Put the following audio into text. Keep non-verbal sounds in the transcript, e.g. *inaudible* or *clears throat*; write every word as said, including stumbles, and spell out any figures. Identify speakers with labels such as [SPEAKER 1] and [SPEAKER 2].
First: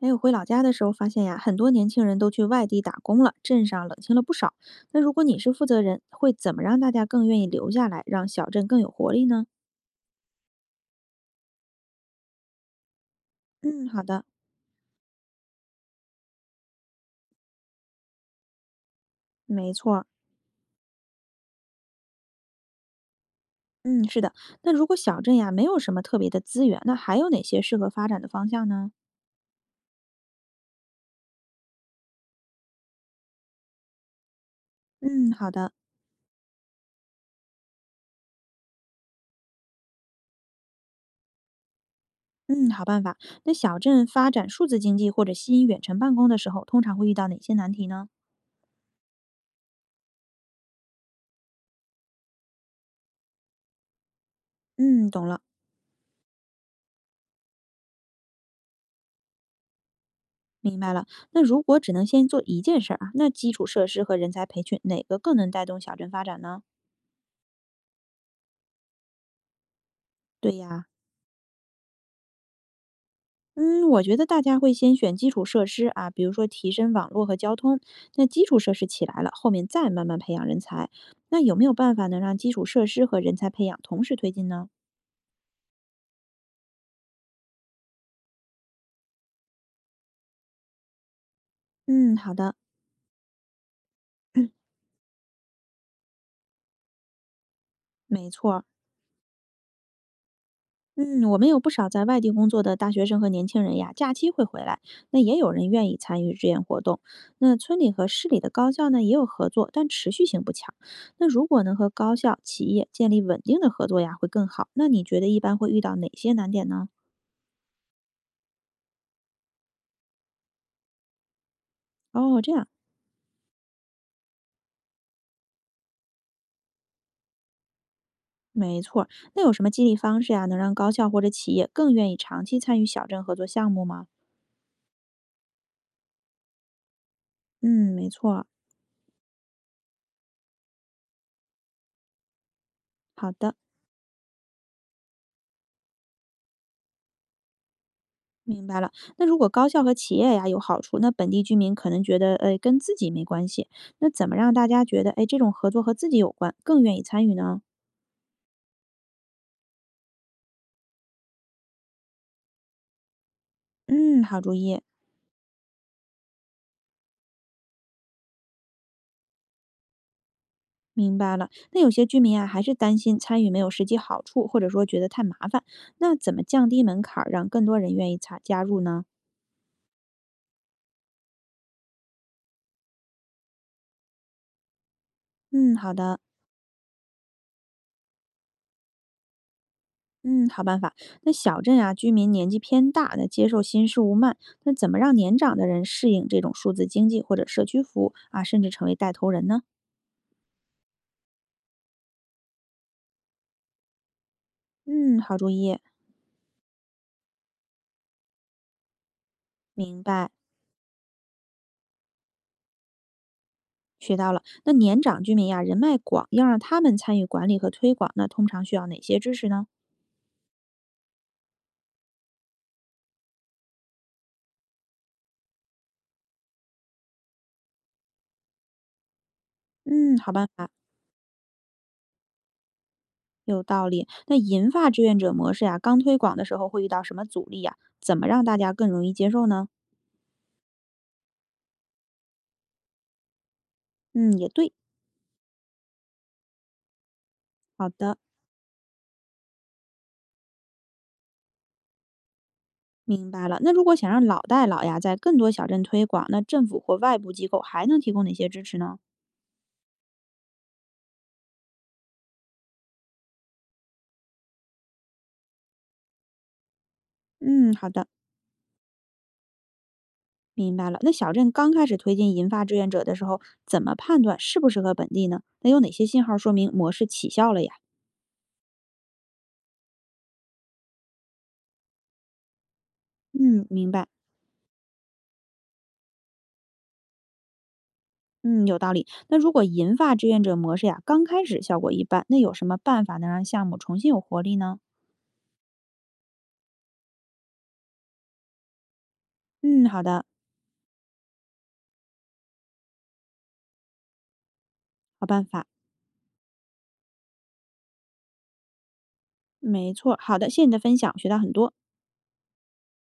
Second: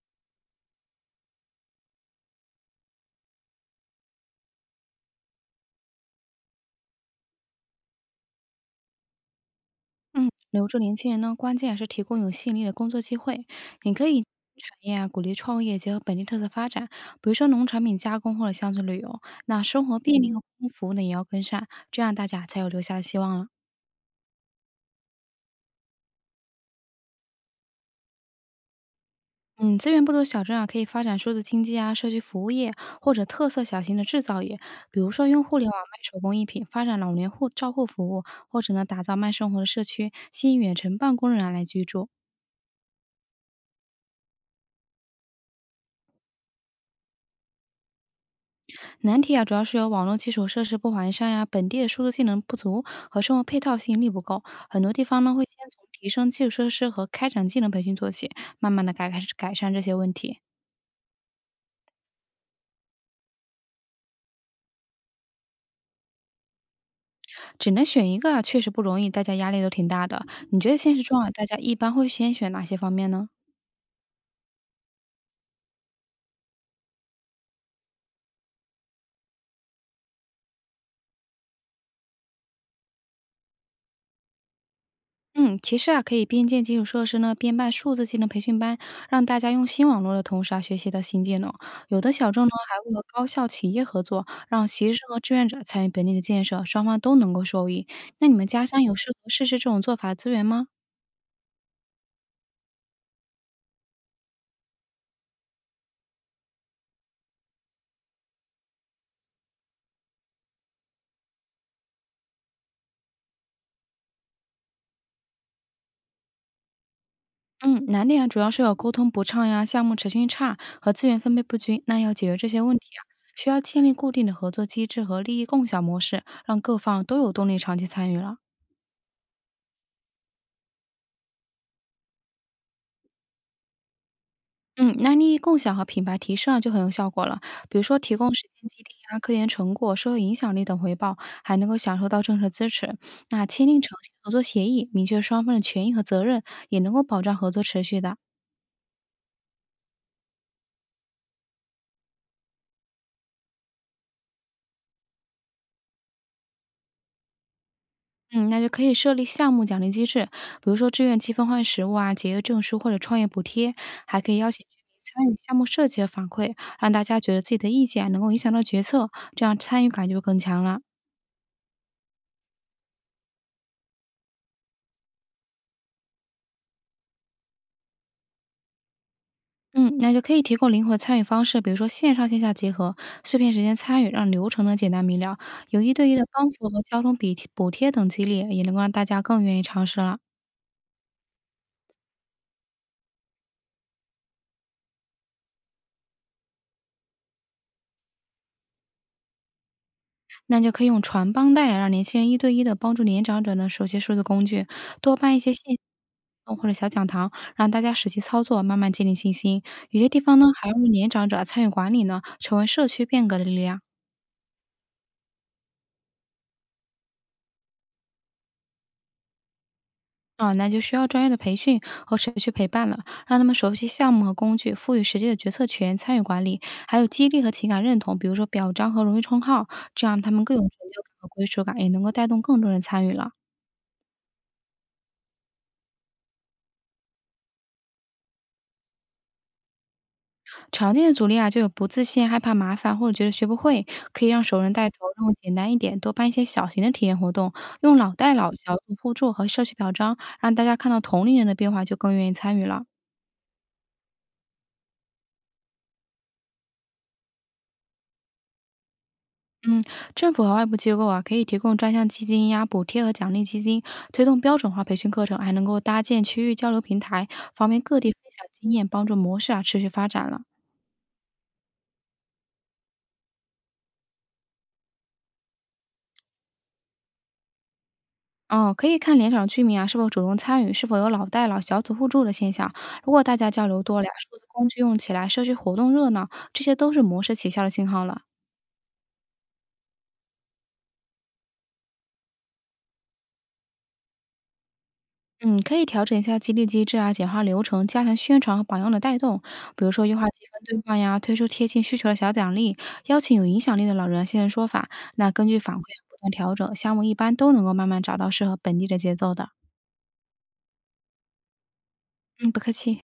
[SPEAKER 1] 还有回老家的时候发现呀，很多年轻人都去外地打工了，镇上冷清了不少。那如果你是负责人，会怎么让大家更愿意留下来，让小镇更有活力呢？
[SPEAKER 2] 嗯，留住年轻人呢，关键还是提供有吸引力的工作机会。
[SPEAKER 1] 嗯，
[SPEAKER 2] 你
[SPEAKER 1] 好
[SPEAKER 2] 可以
[SPEAKER 1] 的，
[SPEAKER 2] 产业啊，鼓励创业，结合本地特色发展，比如说农产品加工或者乡村旅游。那
[SPEAKER 1] 没
[SPEAKER 2] 生
[SPEAKER 1] 错
[SPEAKER 2] 活
[SPEAKER 1] 儿。
[SPEAKER 2] 便利和嗯公共服务呢，也要跟上，这样大家才有留下的希望了。
[SPEAKER 1] 嗯，是的。那如果小镇呀没有什么特别的资源，那还有哪些适合发展的方向呢？
[SPEAKER 2] 嗯，资源不足小镇啊，可以发展数字经济啊、社区服务业或者特色小型的制造业，比如说
[SPEAKER 1] 嗯，
[SPEAKER 2] 用
[SPEAKER 1] 好
[SPEAKER 2] 互联
[SPEAKER 1] 的，
[SPEAKER 2] 网卖手工艺品，发展老年护照护服务，或者呢打造慢生活的社区，吸引远程办公人员来居住。
[SPEAKER 1] 嗯，好办法。那小镇发展数字经济或者吸引远程办公的时候，通常会遇到哪些难题呢？
[SPEAKER 2] 难题啊，主要是由网络基础设施不完善呀、本地的数字技能不足和生活配套吸引力不够，很多地
[SPEAKER 1] 嗯，
[SPEAKER 2] 方
[SPEAKER 1] 懂
[SPEAKER 2] 呢
[SPEAKER 1] 了。
[SPEAKER 2] 会先从提升基础设施和开展技能培训做起，慢慢的改改改善这些问题。
[SPEAKER 1] 明白了。那如果只能先做一件事儿啊，那基础设施和人才培训哪个更能带动小镇发展呢？
[SPEAKER 2] 只能选一个啊，确实不容易，大家压力都挺大的。
[SPEAKER 1] 对
[SPEAKER 2] 你觉得
[SPEAKER 1] 呀，
[SPEAKER 2] 现实中啊，大家一般会先选哪些方面呢？
[SPEAKER 1] 嗯，我觉得大家会先选基础设施啊，比如说提升网络和交通。那基础设施起来了，后面再慢慢培养人才。那有没有办法能让基础设施和人才培养同时推进呢？
[SPEAKER 2] 嗯，其实啊，可以边建基础设施呢，边办数字技能培训班，让大家用新网络的同时啊，学习到新技能。有的
[SPEAKER 1] 嗯，
[SPEAKER 2] 小
[SPEAKER 1] 好
[SPEAKER 2] 众呢，
[SPEAKER 1] 的，
[SPEAKER 2] 还会和高校、企业合作，让
[SPEAKER 1] *clears throat*
[SPEAKER 2] 学生和志愿者参与本地的建设，双方都能够受益。那
[SPEAKER 1] 没
[SPEAKER 2] 你们
[SPEAKER 1] 错
[SPEAKER 2] 家
[SPEAKER 1] 儿。
[SPEAKER 2] 乡有适合试试这种做法的资源吗？
[SPEAKER 1] 嗯，我们有不少在外地工作的大学生和年轻人呀，假期会回来，那也有人愿意参与志愿活动。那村里和市里的高校呢也有合作，但持续性不强。那如果能和高校、企业建立稳定的合作呀，会更好。那你觉得一般会遇到哪些难点呢？
[SPEAKER 2] 嗯，难点啊，主要是有沟通不畅呀、项目程序差和资源分配不均。那要解决
[SPEAKER 1] 哦，
[SPEAKER 2] 这
[SPEAKER 1] 这
[SPEAKER 2] 些
[SPEAKER 1] 样，
[SPEAKER 2] 问题啊，需要建立固定的合作机制和利益共享模式，让各方都有动力长期参与了。
[SPEAKER 1] 没错儿。那有什么激励方式呀，能让高校或者企业更愿意长期参与小镇合作项目吗？
[SPEAKER 2] 嗯，那利益共享和品牌提升啊就很有效果了。比如
[SPEAKER 1] 嗯，
[SPEAKER 2] 说，
[SPEAKER 1] 没
[SPEAKER 2] 提
[SPEAKER 1] 错
[SPEAKER 2] 供时
[SPEAKER 1] 儿。
[SPEAKER 2] 间激励啊、科研成果、社会影响力等回报，还能够享受到政策支持。
[SPEAKER 1] 好
[SPEAKER 2] 那
[SPEAKER 1] 的。
[SPEAKER 2] 签订诚信合作协议，明确双方的权益和责任，也能够保障合作持续的。
[SPEAKER 1] 明白了，那如果高校和企业呀有好处，那本地居民可能觉得，呃，跟自己没关系。那怎么让大家觉得，哎，这种合作和自己有关，更愿意参与呢？
[SPEAKER 2] 嗯，那就可以设立项目奖励机制，比如说志愿积分换实物啊、节约证书或者创业补贴，还
[SPEAKER 1] 嗯，
[SPEAKER 2] 可以
[SPEAKER 1] 好
[SPEAKER 2] 邀
[SPEAKER 1] 主
[SPEAKER 2] 请
[SPEAKER 1] 意，
[SPEAKER 2] 居民参与项目设计和反馈，让大家觉得自己的意见啊能够影响到决策，这样参与感就会更强了。
[SPEAKER 1] 明白了。那有些居民啊，还是担心参与没有实际好处，或者说觉得太麻烦。那怎么降低门槛儿，让更多人愿意参加入呢？
[SPEAKER 2] 嗯，那就可以提供灵活参与方式，比如说线上线下结合，碎片时间参与，让流程呢简单明了，
[SPEAKER 1] 嗯，
[SPEAKER 2] 有一
[SPEAKER 1] 好
[SPEAKER 2] 对一
[SPEAKER 1] 的，
[SPEAKER 2] 的帮扶和交通比补贴等激励，也能够让大家更愿意尝试了。
[SPEAKER 1] 嗯，好办法。那小镇啊，居民年纪偏大，那接受新事物慢，那怎么让年长的人适应这种数字经济或者社区服务啊，甚至成为带头人呢？
[SPEAKER 2] 那就可以用传帮带啊让年轻人一对一的帮助年长者呢熟悉数字工具，多
[SPEAKER 1] 嗯，
[SPEAKER 2] 办
[SPEAKER 1] 好
[SPEAKER 2] 一
[SPEAKER 1] 主
[SPEAKER 2] 些线
[SPEAKER 1] 意，
[SPEAKER 2] 活动或者小讲堂，让大家实际操作，慢慢建立信心。有
[SPEAKER 1] 明
[SPEAKER 2] 些地
[SPEAKER 1] 白，
[SPEAKER 2] 方呢还用年长者参与管理呢，成为社区变革的力量。
[SPEAKER 1] 学到了。那年长居民呀，人脉广，要让他们参与管理和推广，那通常需要哪些支持呢？
[SPEAKER 2] 啊，那就需要专业的培训和社区陪伴了，让他们熟悉项目和工具，赋予实际的决策权、参与管理，还有激励和情感认同，比如说表彰和荣誉称号，这
[SPEAKER 1] 嗯，
[SPEAKER 2] 样他
[SPEAKER 1] 好
[SPEAKER 2] 们
[SPEAKER 1] 办
[SPEAKER 2] 更有成
[SPEAKER 1] 法，
[SPEAKER 2] 就感和归属感，也能够带动更多人参与了。
[SPEAKER 1] 有道理。那银发志愿者模式呀，刚推广的时候会遇到什么阻力呀？怎么让大家更容易接受呢？
[SPEAKER 2] 常见的阻力啊，就有不自信、害怕麻烦或者觉得学不会，可以
[SPEAKER 1] 嗯，
[SPEAKER 2] 让
[SPEAKER 1] 也
[SPEAKER 2] 熟人
[SPEAKER 1] 对，
[SPEAKER 2] 带头，任务简单一点，多办一些小型的体验活动，
[SPEAKER 1] 好
[SPEAKER 2] 用老
[SPEAKER 1] 的，
[SPEAKER 2] 带老、小组互助和社区表彰，让大家看到同龄人的变化，就更愿意参与了。
[SPEAKER 1] 明白了。那如果想让老带老呀，在更多小镇推广，那政府或外部机构还能提供哪些支持呢？
[SPEAKER 2] 嗯，政府和外部机构啊，可以提供专项基金呀、补贴和奖励基金，推动标准化培训课程，还能够搭建区域交流平台，方
[SPEAKER 1] 嗯，
[SPEAKER 2] 便
[SPEAKER 1] 好
[SPEAKER 2] 各
[SPEAKER 1] 的。
[SPEAKER 2] 地分享经验，帮助模式啊持续发展了。
[SPEAKER 1] 明白了。那小镇刚开始推进银发志愿者的时候，怎么判断适不适合本地呢？那有哪些信号说明模式起效了呀？
[SPEAKER 2] 哦，可以看联场居民啊是否主动参与，是否有老带老、小组互助的现象。如果大家交
[SPEAKER 1] 嗯，
[SPEAKER 2] 流
[SPEAKER 1] 明
[SPEAKER 2] 多了
[SPEAKER 1] 白。
[SPEAKER 2] 呀，数字工具用起来，社区活动热闹，这些都是模式起效的信号了。
[SPEAKER 1] 嗯，有道理。那如果银发志愿者模式呀，刚开始效果一般，那有什么办法能让项目重新有活力呢？
[SPEAKER 2] 嗯，可以调整一下激励机制啊，简化流程，加强宣传和榜样的带动。比
[SPEAKER 1] 嗯，
[SPEAKER 2] 如
[SPEAKER 1] 好
[SPEAKER 2] 说优
[SPEAKER 1] 的，
[SPEAKER 2] 化积分兑换呀，推出贴近需求的小奖励，邀请有影响力的老人现身说法。
[SPEAKER 1] 好
[SPEAKER 2] 那
[SPEAKER 1] 办
[SPEAKER 2] 根据
[SPEAKER 1] 法。
[SPEAKER 2] 反馈啊不断调整，项目一般都能够慢慢找到适合本地的节奏的。
[SPEAKER 1] 没错，好的，谢谢你的分享，我学到很多。
[SPEAKER 2] 嗯，不客气。